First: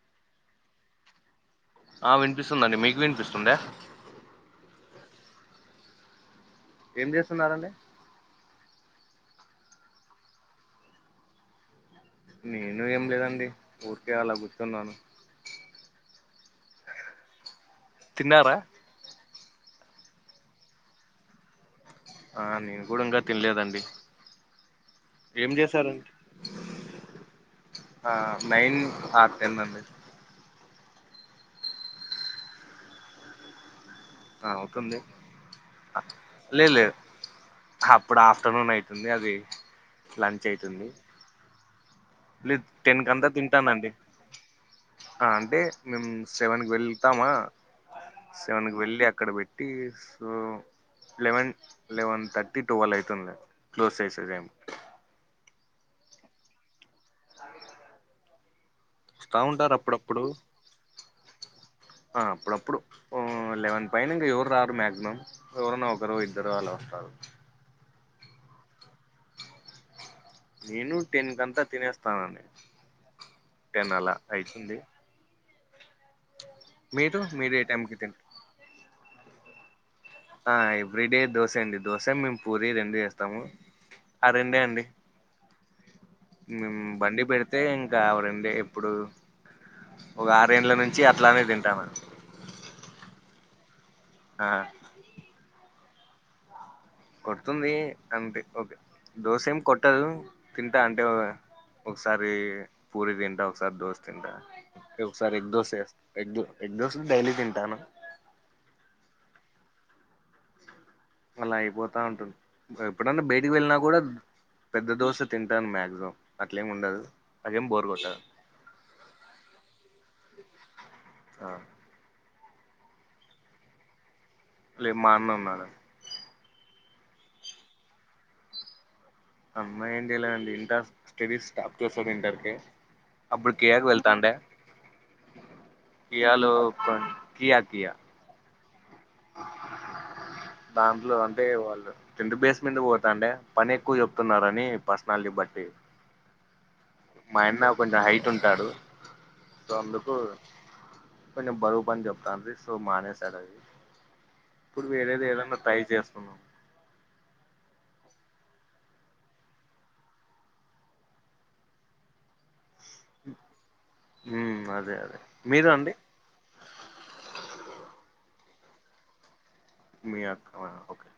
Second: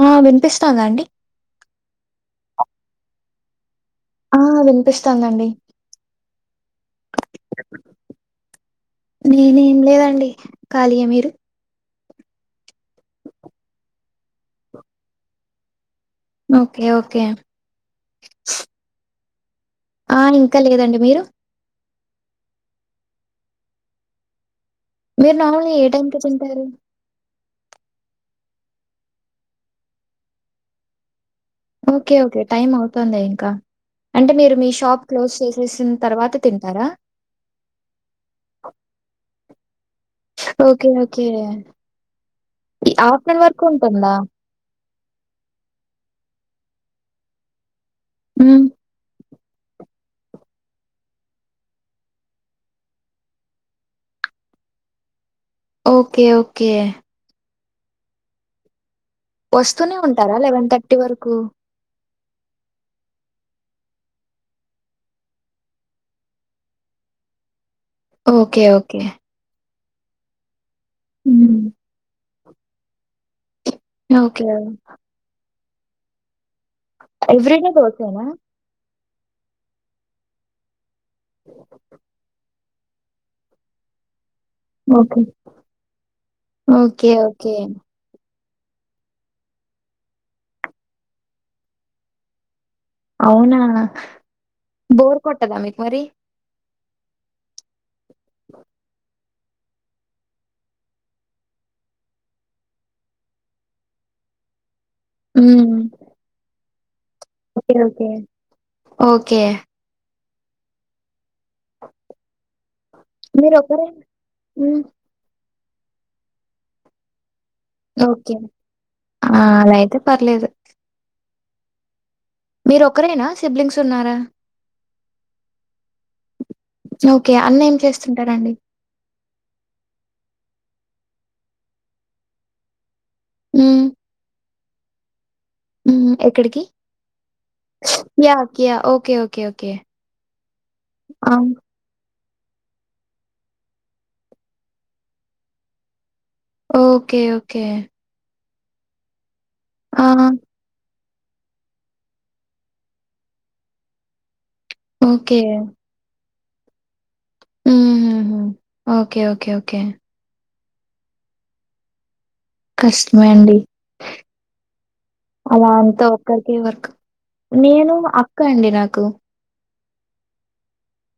ఆ వినిపిస్తుందా అండి ఆ వినిపిస్తుందండి మీకు వినిపిస్తుంద ఆ వినిపిస్తాందండి ఏం చేస్తున్నారండి నేనేం లేదండి కాలీయే మీరు నేను ఏం లేదండి ఊరికే అలా కూర్చున్నాను ఓకే ఓకే తిన్నారా ఆ ఇంకా లేదండి మీరు ఆ నేను కూడ ఇంకా తినలేదండి మీరు ఏం నార్మల్‌గా ఏ జేశారన్ టైంకి తింటారు? ఆ నైన్ ఆ టెన్ అండి ఓకే ఓకే టైమ్ అవుతుందే ఇంకా అంటే ఆ, మీరు మీ అవుతుంది షాప్ క్లోజ్ జేసేసిన్తర్వాత లేదు తింటారా లేదు అప్పుడు ఆఫ్టర్నూన్ అయితుంది అది ఓకే ఓకే లేద్ ఈ టెన్ కంత ఆఫ్టర్‌నూన్ వరకు తింటానండి ఉంటుందా? ఆ అంటే మేము సెవెన్ కి వెల్తామా హ్మ్. సెవెన్ కి వెళ్ళి అక్కడ పెట్ టీ so eleven eleven thirty, twelve అయితుందిలె క్లోజ్ చేసేదెం ఓకే ఓకే వస్తా ఉంటారు వస్తూనే అప్పుడప్పుడు ఉంటారా లెవెన్ థర్టీ వరకు ఆ అప్పుడప్పుడు ఆ లెవెన్ పైన ఇంగ ఎవరు రారు మాక్సిమం ఎవరన్న ఒకరు ఇద్దరు అలా వస్తారు ఓకే ఓకే నేను టెన్ హ్మ్. కంతా తినేస్తానండి టెన్ అలా ఓకే. అయితుంది మీరు మీరు ఎవ్రీ ఏ డే టైంకి తింట దోసేనా ఆ ఎవ్రీ డే దోసే అండి దోస మేము పూరి రెండు ఏస్తాము అ రండే అండి ఓకే. మేం ఓకే. బండి ఓకే. పెడితే కావరండి ఎప్పుడూ ఒక ఆరెండ్ల నుంచి అట్లనే తింటాన అవునా ఆ బోర్ కొట్టదా మీక్ మరి కొడుతుంది అంతె ఓకే దోసేం కొట్టదు తింటా అంటే ఒకసారి పూరి తింటా, ఒకసారి దోస్ తింట ఒకసారి ఎగ్ హ్మ్. దోసెస్త ఎగ్గ్ ఎగ్దోశ డైలీ ఓకే. తింటాను ఓకే. ఓకే అలా అయిపోతా ఉంటుంది ఎప్పుడన్న బయటికి వెళ్ళినా మీరొకరే గూడా హ్మ్. పెద్ద దోసె తింటాను మాక్సిమం అట్లేమ్ ఉండదు అదేం బోరు ఓకే ఆ అలాయితే పర్లేదు ఆ మీరోక్కరేనా సిబ్లింగ్స్ ఉన్నారా లేదు మా అన్న ఉన్నాడు ఓకే అన్న ఏం చేస్తుంటాడండి అన్న ఏంచేయలేదండి ఇంటర్ స్టడీస్ స్టాప్ చేసాడు ఇంటర్ కే అప్పుడి కేడ హ్మ్. వెళ్తాండే ఉమ్ హ్ కియాలో ఎక్కడికి కొ- కియా కియా ఓకే ఓకే ఓకే ఆ ఇంటర్ బేస్ మీంద పోతాంటె పనెక్కువ చెప్తున్నారని పర్స్నాలిటీ బట్టి ఓకే. ఓకే. మాయన్న కొంచెం హైట్ ఉంటాడు సో ఆ! అందుకు కొంచెం బరువు పని చెప్తాన్ట్రీ సో మానేసాడది ఇప్పుడు వేరేది ఓకే. ఏదన్నా ట్రై చేస్తున్నాం ఉమ్ హు హు ఓకే ఓకే ఓకే. కష్టమండి ఉమ్ అదే అదే మీరు అండి అలాంత ఒక్కరికే వర్క్ నేను అక్క అండి నాకు. మీ అక్క నా ఓకే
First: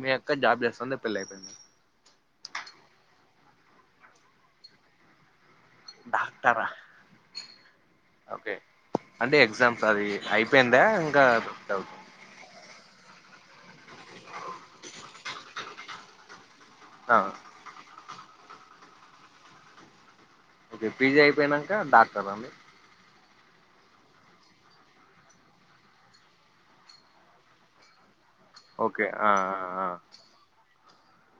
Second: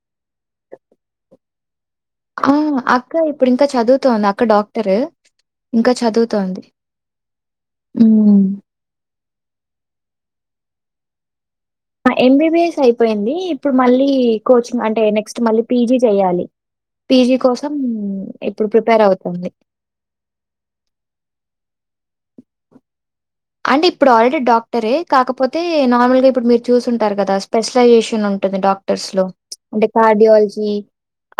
మీ అక్క జాబ్ చేస్తుంద పెళ్ళి అయిపోయింద ఆ అక్క ఇప్పుడు ఇంకా చదువుతుంది అక్క డాక్టరు. ఇంకా చదువుతోంది డాక్టరా ఉమ్మ్ ఓకే అంటే ఎగ్జామ్స్ అది అయిపోయిందా ఇంకా డౌట్ ఎంబీబిఎస్ అయిపోయింది ఇప్పుడు మళ్ళీ కోచింగ్ అంటే నెక్స్ట్ మళ్ళీ పీజి చెయాలి. ఆ పీజి కోసం ఇప్పుడు ప్రిపేర్ అవుతుంది. ఓకే పీజీ అయిపోయినాక డాక్టర అండి. అంటే ఇప్పుడు ఆల్రెడీ డాక్టరే కాకపోతే నార్మల్ గా ఇప్పుడు మీరు చూసింటారు కదా స్పెషలైజేషన్ ఉ. ఉంటుంది ఓకే డాక్టర్స్ లో ఆ ఆ అంటే ఆ కార్డియాలజీ.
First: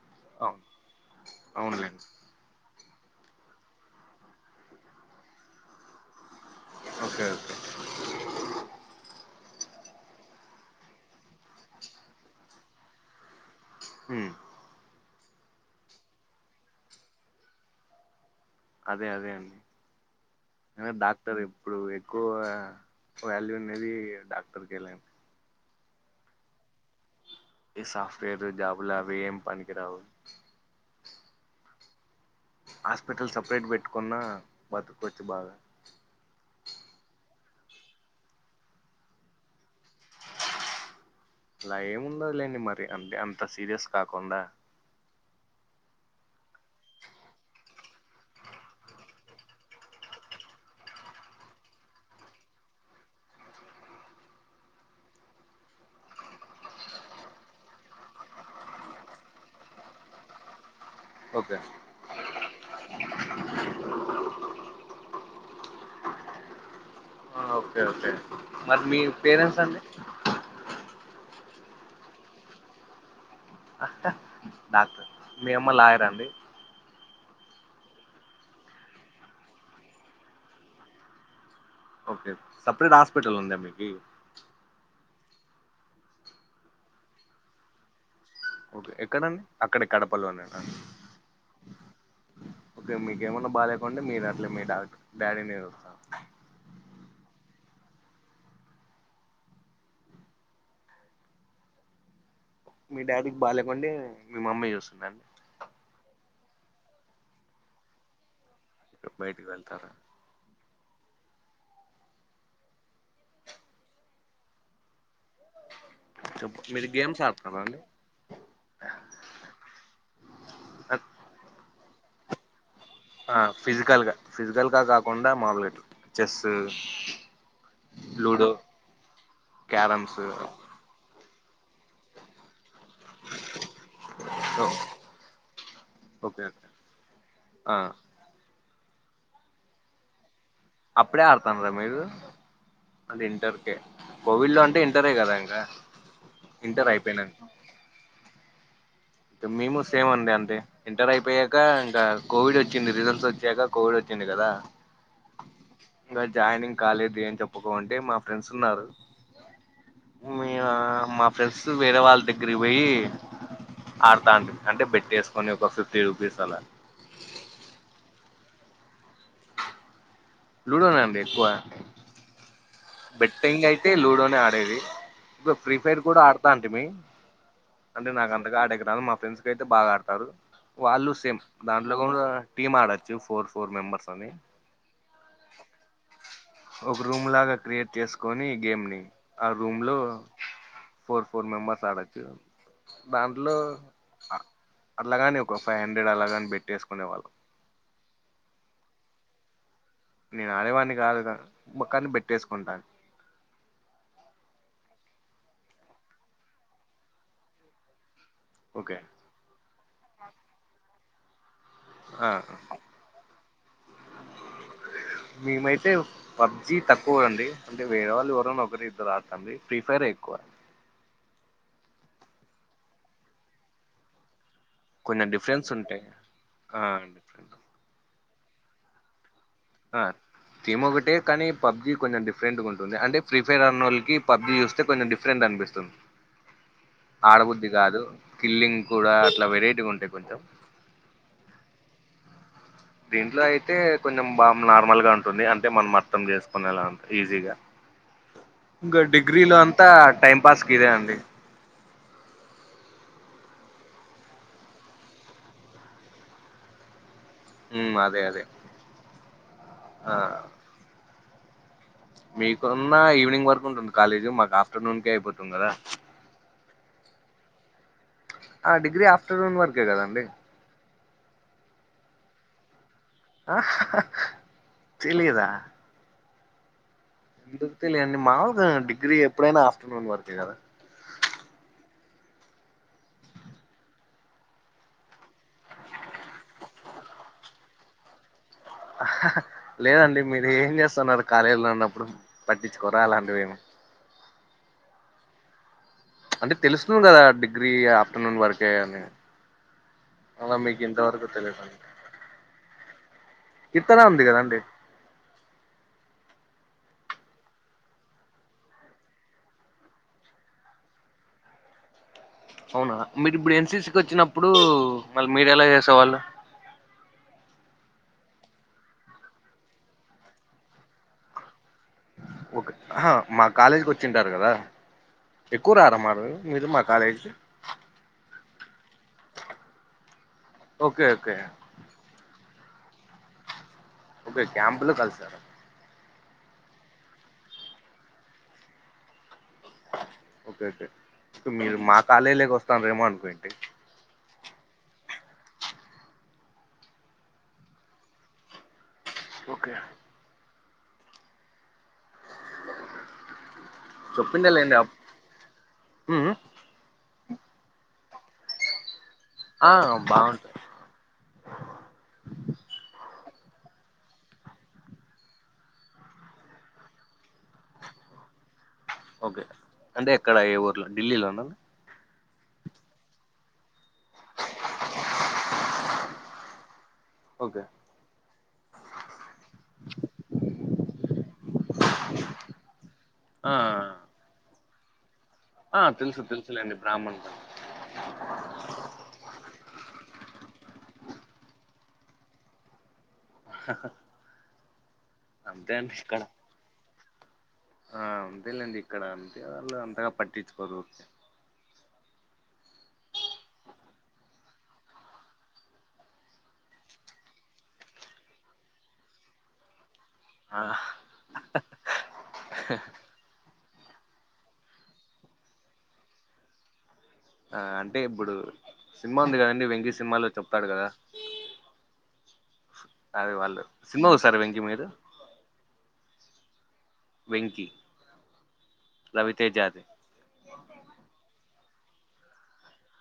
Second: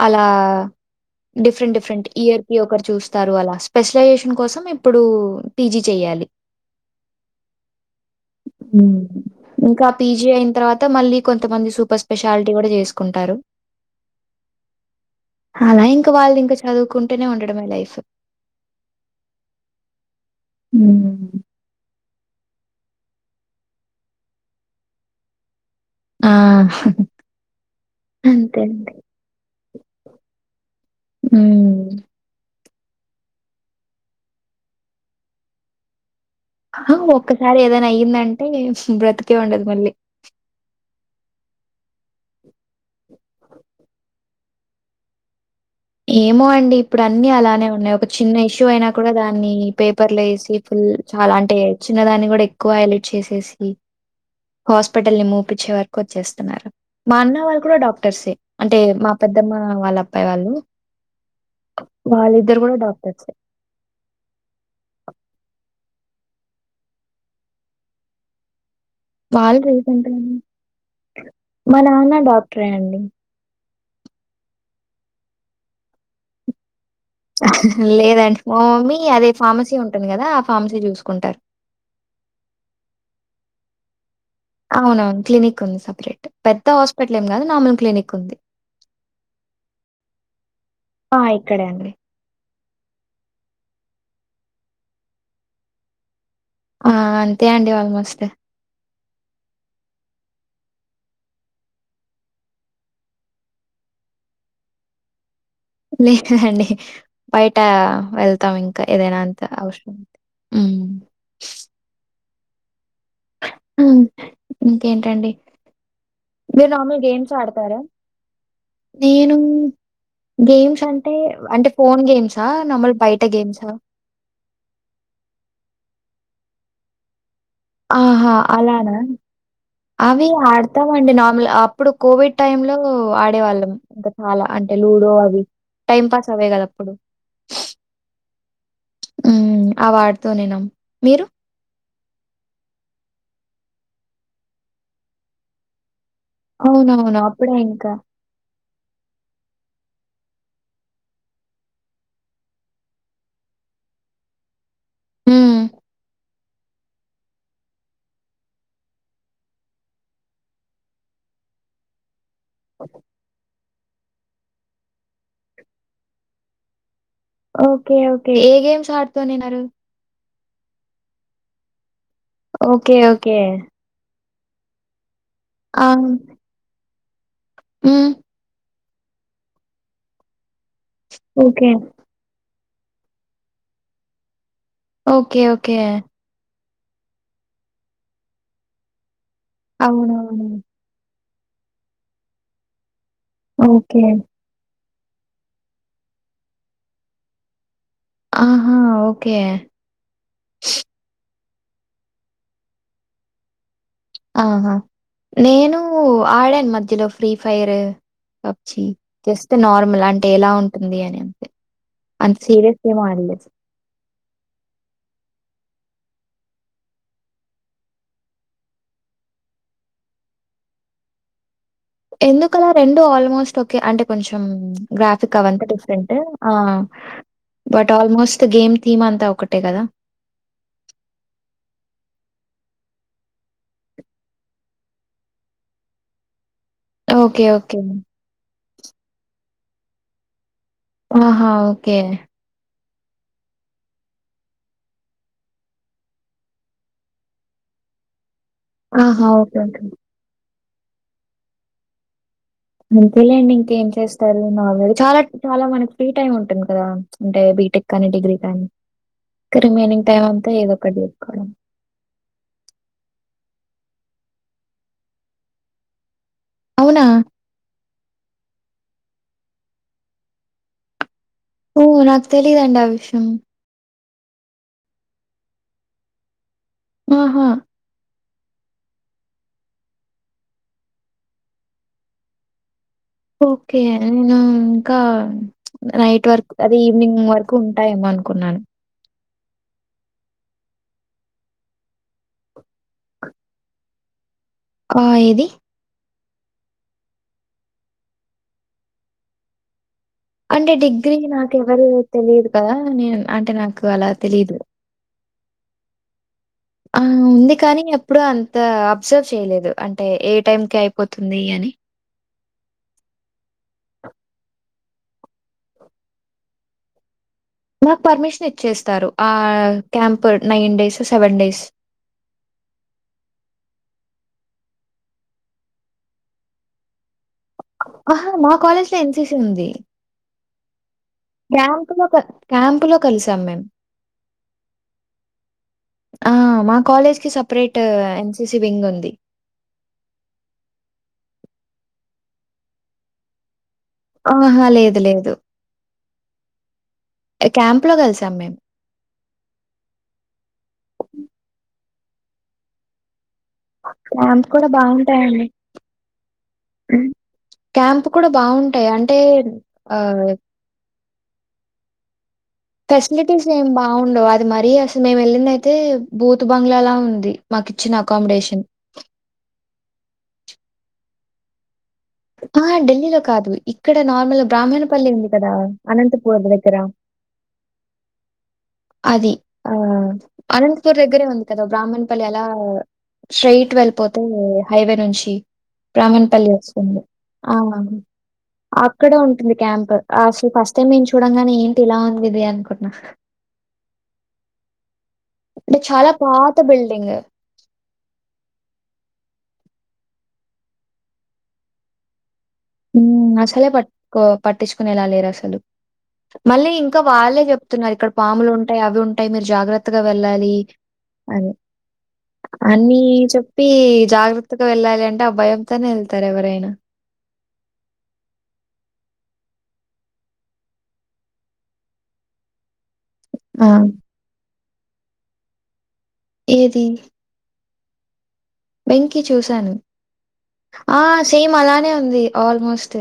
అలా అవును డిఫరెంట్ అవునులేండి డిఫరెంట్ ఇయర్. ఈ ఒకరు చూస్తారు అలా స్పెషలైజేషన్ కోసం ఇప్పుడు పీజీ చెయ్యాలి. Okay okay. ఉమ్మ్ ఇంకా పీజీ అయిన తర్వాత మళ్ళీ కొంతమంది సూపర్ స్పెషాలిటీ కూడా చేసుకుంటారు. ఉమ్మ్ అలా ఇంకా వాళ్ళు ఇంకా చదువుకుంటేనే ఉండడమే లైఫ్. అదే అదే అండి హ్మ్. డాక్టర్. ఇప్పుడు ఎక్కువ వాల్యూ ఉండేది డాక్టర్కి లెండి ఆ ఈ సాఫ్ట్వేర్ అంతే అండి. జాబులు అవి ఏం పనికిరావు. ఉమ్మ్ హాస్పిటల్ సపరేట్ పెట్టుకున్న బతుకచ్చు బాగా. ఒక్కసారి ఏదనా అయ్యిందంటే బ్రతికే ఉండదు మళ్ళీ. అలా ఏముండదు లేండి మరి అంతే అంత సీరియస్ కాకుండా. ఏమో అండి ఇప్పుడు అన్ని అలానే ఉన్నాయి ఒక చిన్న ఇష్యూ అయినా కూడా దాన్ని పేపర్లు వేసి. ఫుల్ చాలా అంటే చిన్న దాన్ని కూడా ఎక్కువ హైలైట్ చేసేసి. హాస్పిటల్ ని మూపించే వరకు వచ్చేస్తున్నారు. మా అన్న వాళ్ళు కూడా డాక్టర్సే అంటే మా పెద్దమ్మ వాళ్ళ అబ్బాయి వాళ్ళు. ఓకే. వాళ్ళిద్దరు కూడా డాక్టర్స్. ఓకే ఓకే మరి మీ. వాళ పేరెంట్స్ అండి రీసెట్ గానీ మా నాన్న డాక్టరే అండి. డాక్టర్ మీ అమ్మ లాయర్ అండి. లేదండి మా మమ్మీ అదే ఫార్మసీ ఉంటుంది కదా ఆ ఫార్మసీ చూసుకుంటారు. ఓకే సపరేట్ హాస్పిటల్ ఉందా మీకి అవునవును క్లినిక్ ఉంది సపరేట్ పెద్ద హాస్పిటల్ ఏం కాదు నార్మల్ క్లినిక్ ఉంది. ఓకే ఎక్కడండి అక్కడే కడపలోనినా ఆ ఇక్కడే అండి. ఓకే మీకేమన్నా బాగాలేకుంటే మీరు అట్లే మీ డాక్టర్ డాడీని చూస్తారా ఆ అంతే అండి ఆల్మోస్ట్. మీ డాడీకి బాలేకుంటే మీ మమ్మీ చూస్తుంద లేదండి బయట వెళ్తాం ఇంకా ఏదైనా అంత బయటికి వెళ్తారా అవసరం. ఉ. ఇంకేంటండి మీరు రాముల్ గేమ్స్ ఆడతారా. నేను గేమ్స్ అంటే అంటే ఫోన్ గేమ్స్. ఆ నమ్ల్. ఆ ఫిజికల్ గా ఫిజికల్ గా కాకుండా మామూలుగా ఇట్ల చెస్సు ఆహా అలానా క్యారమ్స్ అవి ఆడతామండి నార్మల్ అప్ ఇప్పుడు కోవిడ్ టైమ్ లో ఆడేవాళ్ళం ఇంకా చాలా ఓకే అంటే లూడో అవి టైం పాస్ అవే కదా అప్పుడు ఆ ఉమ్ ఆ వాడుతూ నేనం అప్పుడే ఆడ్ అడతంట్రా మీరు అది ఇంటర్కే కోవిడ్ లో అంటే ఇంటరే కదా ఇంకా ఇంటర్ అవునవును అయిపోయినాక అప్పుడే ఇంకా ఇంక మేము సేమ్ అండి అంతే ఇంటర్ అయిపోయాక ఇంకా కోవిడ్ వచ్చింది రిజల్ట్స్ వచ్చాక కోవిడ్ వచ్చింది కదా హ్మ్. ఇంకా జాయినింగ్ కాలేదు అని చెప్పుకో అంటే మా ఫ్రెండ్స్ ఉన్నారు. మీ యా మా ఫ్రెండ్స్ వేరే వాళ్ళ దగ్గరికి పోయి ఆడతాంట్రి అంటే బెట్టేసుకొని ఒక ఫిఫ్టీ రూపీస్ అలా ఓకే ఓకే ఏ గేమ్స్ ఆడుతనిన్నారు లూడోనే అండి ఎక్కువ ఓకే. ఓకే. బెట్టెంగ్ అయితే లూడోనే ఆడేది ఎక్కువ ఫ్రీ ఆ! ఫైర్ కూడా అడతాంటిమి హ్మ్. అంటే నాకు అంతగా ఆడే దాన్లో మా ఫ్రెండ్స్ కయితే బాగా ఆడతారు వాళ్ళు సేమ్ ఓకే. దాంట్లో కూడా టీీమ్ ఆడొచ్చు ఫోర్ ఫోర్ మెంబర్స్ అని. Okay okay. ఒక రూమ్ లాగా క్రియేట్ చేసుకొని గేమ్ ని ఆ రూమ్ లో అవునవును. ఫోర్ ఫోర్ మెంబెర్స్ ఆడచ్చు దాంట్లో ఓకే. ఆ అట్లాగాని ఒక ఫైవ్ హండ్రెడ్ అలాగానీ బేట్టేసుకునే వాళ్ళం ఆహా ఓకే నేను ఆడేవాని కాదుగా పక్కన బెట్టేసుకుంటాను. ఆహా నేను ఆడాను మధ్యలో free fire PUBG okay just normal అంటే ఎలా ఉంటుంది అని ఆ అంతే సీరియస్గా ఏం ఆడ్లే మేమైతే పబ్జీ తక్కువ అండి అంటే వేరేవాళ్ళు ఎవరైనా ఒకరు ఇద్దరు ఆడతాండ్రి ఫ్రీ ఫైరే ఎక్కువ ఎందుకలా రెండు ఆల్మోస్ట్ ఓకే అంటే కొంచెం కొంచెం గ్రాఫిక్ అవంతా డిఫరెన్స్ ఉంటాయి డిఫరెంట్ ఆ బట్ ఆల్మోస్ట్ గేమ్ థీమ్ అంతా ఒకటే కదా ఆ థీమ్ ఒకటే కానీ పబ్జీ కొంచెం డిఫరెంట్గా ఉంటుంది అంటే ఫ్రీ ఫైర్ అన్నోళ్ళకి పబ్జి చూస్తే కొంచం డిఫ ఫ్రెండ్ అనిపస్తుంది ఓకే. ఆడబుద్ధి ఓకే. కాదు కిల్లింగ్ కూడా అట్లా వెరైటీగా ఉంటాయి కొంచెం ఓహా ఓకే దీంట్లో అయితే కొంచెం బా నార్మల్ గా ఉంటుంది అంటే మనం అర్థం చేసుకునేలా అంత ఈజీగా ఇంకా ఆహా! డిగ్రీ లో ఓకే. ఓకే. అంతా టైం పాస్కిదే అండి అంతేలేండి ఇంకేం చేస్తారు నార్మల్ చాలా చాలా మనకి ఫ్రీ టైమ్ ఉంటుంది కదా అంటే బీటెక్ హ్మ్. కానీ అదే డిగ్రీ అదే. కానీ ఇంకా రిమైనింగ్ ఆ! టైమ్ అంతా ఏదో ఒకటి చెస్కోవడం మీకున్న ఈవినింగ్ వరకు ఉంటుంది కాలేజీ మాకు ఆఫ్టర్నూన్కే అయిపోతుంది కదా అవునా ఆ డిగ్రీ ఆఫ్టర్నూన్ వర్కే కదండి ఓ నాకు తెలీదండి ఆ విషం తెలీదా ఆహా! ఎందుకు తెలియండి మాగా డిగ్రీ ఎప్పుడైనా ఆఫ్టర్నూన్ వరకే కదా ఓకే ఇంగా ఇంకా నైట్ వరకు అదే ఈవినింగ్ వరకు ఉంటాయేమో అనుకున్నాను లేదండి మీరు ఏం చేస్తన్నారు కాలేజీలో ఉన్నప్పుడు పట్టించుకోరా అలాంటివేం ఆ ఏది అంటే తెలుస్తుంది కదా డిగ్రీ ఆఫ్టర్నూన్ వరకే అని అలా అంటే మీకు డిగ్రీ ఇంతవరకు నాకు తెలియదండి. ఎవరూ తెలీదు కదా నేను అంటే నాకు కీర్తన అలా ఉంది తెలీదు గదండీ! ఆ ఉంది కాని ఎప్పుడు అంత అబ్జర్వ్ చేయలేదు అంటే ఏ టైంకి అయిపోతుంది అని అవునా మీరు ఇప్పుడు ఎన్సిసికి ఒచ్చినప్పుడు మళ్ళీ మీరు ఎలా చేసేవాళ్ళు మాకు పర్మిషన్ ఇచ్చేస్తారు ఆ camp nine days seven days ఒక అహా మా కాలేజీకి ఒచ్చింటారు కదా ఎక్కువ రారా మారు మీరు మా కాలేజ్కి అహా మా కాలేజ్ల ఎన్సిసి ఉంది ఓకే ఓకే క్యాంపులో క క్యాంపులో కలిసాం మేం ఓకే క్యాంప్లో కలిసారా ఆ మా కాలేజ్కి సపరేట్ ఎన్సిసి వింగ్ ఉంది ఓకే ఓకే ఇక మీరు మా కాలేజీలకి వస్తార్రెమో అనుకోనుంటి ఆహా లేదు లేదు క్యాంప్ లో కలిసాం మేం ఓకే క్యాంప్ చెప్పిండే కూడ లేండి అప్- బాగుంటాయండి మ్మ్ ఉం క్యాంప్ కూడ బాగుంటయి అంటే ఆ ఫెసిలిటీస్ ఏం బాగుండవు అది మరీ అసలు మేము వెళ్ళిందయితే బూత్ బంగ్లాలా ఉంది మాకిచ్చిన అకామడేషన్ ఓకే అంటే ఎక్కడ ఏ ఊర్లో ఢిల్లీలోనా అహా ఢిల్లీలో కాదు ఇక్కడ నార్మల్గ బ్రాహ్మణపల్లి ఉంది కదా అనంతపురం దగ్గర ఓకే అది ఆ అనంతపూర్ దగ్గరే ఉంది కదా బ్రాహ్మణపల్లి అలా ఆ స్ట్రెయిట్ వెళ్ళిపోతే హైవే నుంచి ఆ తెలుసు బ్రాహ్మణపల్లి తెలుసులేండి వస్తుంది బ్రాహ్మణ్ పల్లి. ఆ అ క్కడే ఉంటుంది క్యాంప్ అసలు ఫస్ట్ టైం నేను చూడంగానే ఏంటి ఇలా ఉందిది అనుకున్నా క్కత్ అంటే చాలా ఇక్కడ పాత బిల్డింగ్ ఆ అంతేలేండి ఇక్కడ అంతే వాళ్ళు అంతగా పట్టించుకోరు ఊమ్ అసలే పట్కో పట్టించుకునేలా లేరు అసలు మళ్ళీ ఇంకా వాళ్ళే చెప్తున్నారు ఇక్కడ పాములు ఉంటాయి అవి ఉంటాయి మీరు జాగ్ర కొత్తగా వెళ్ళాలి ఆ అని అన్ని చెప్పి జాగ్రత్తగా వెళ్ళాలి అంటే ఆ భయంతోనే వెళ్తారు ఎవరైనా ఆ అంటే ఇప్పుడు సినిమా ఉంది కదండి వెంకీ సినిమాలో చెప్తాడు కదా అదే వాళ్ళు ఆ! సినిమా చూసారు వెంకి మీరు ఏది వెంకీ వెంకి రవితేజ చూశాను అది ఆ సేమ్ అలానే ఉంది ఆల్మోస్ట్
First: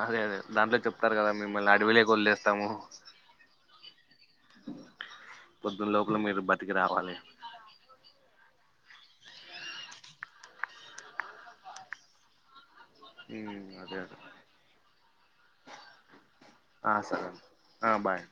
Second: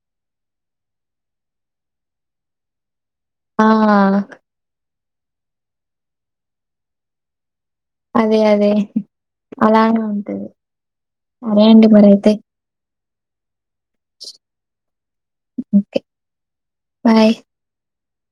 అదే అదే దాంట్లో చెప్తారు కదా మిమ్మల్ని అడవిలో కి వదిలేస్తాము ఆ పొద్దున్న లోపల మీరు బతికి రావాలి అదే అదే అలానే ఉంటుంది సరే అండి మరి అయితే హుమ్ అదే ఓకే ఆ సరే బాయ్. ఆ బాయ్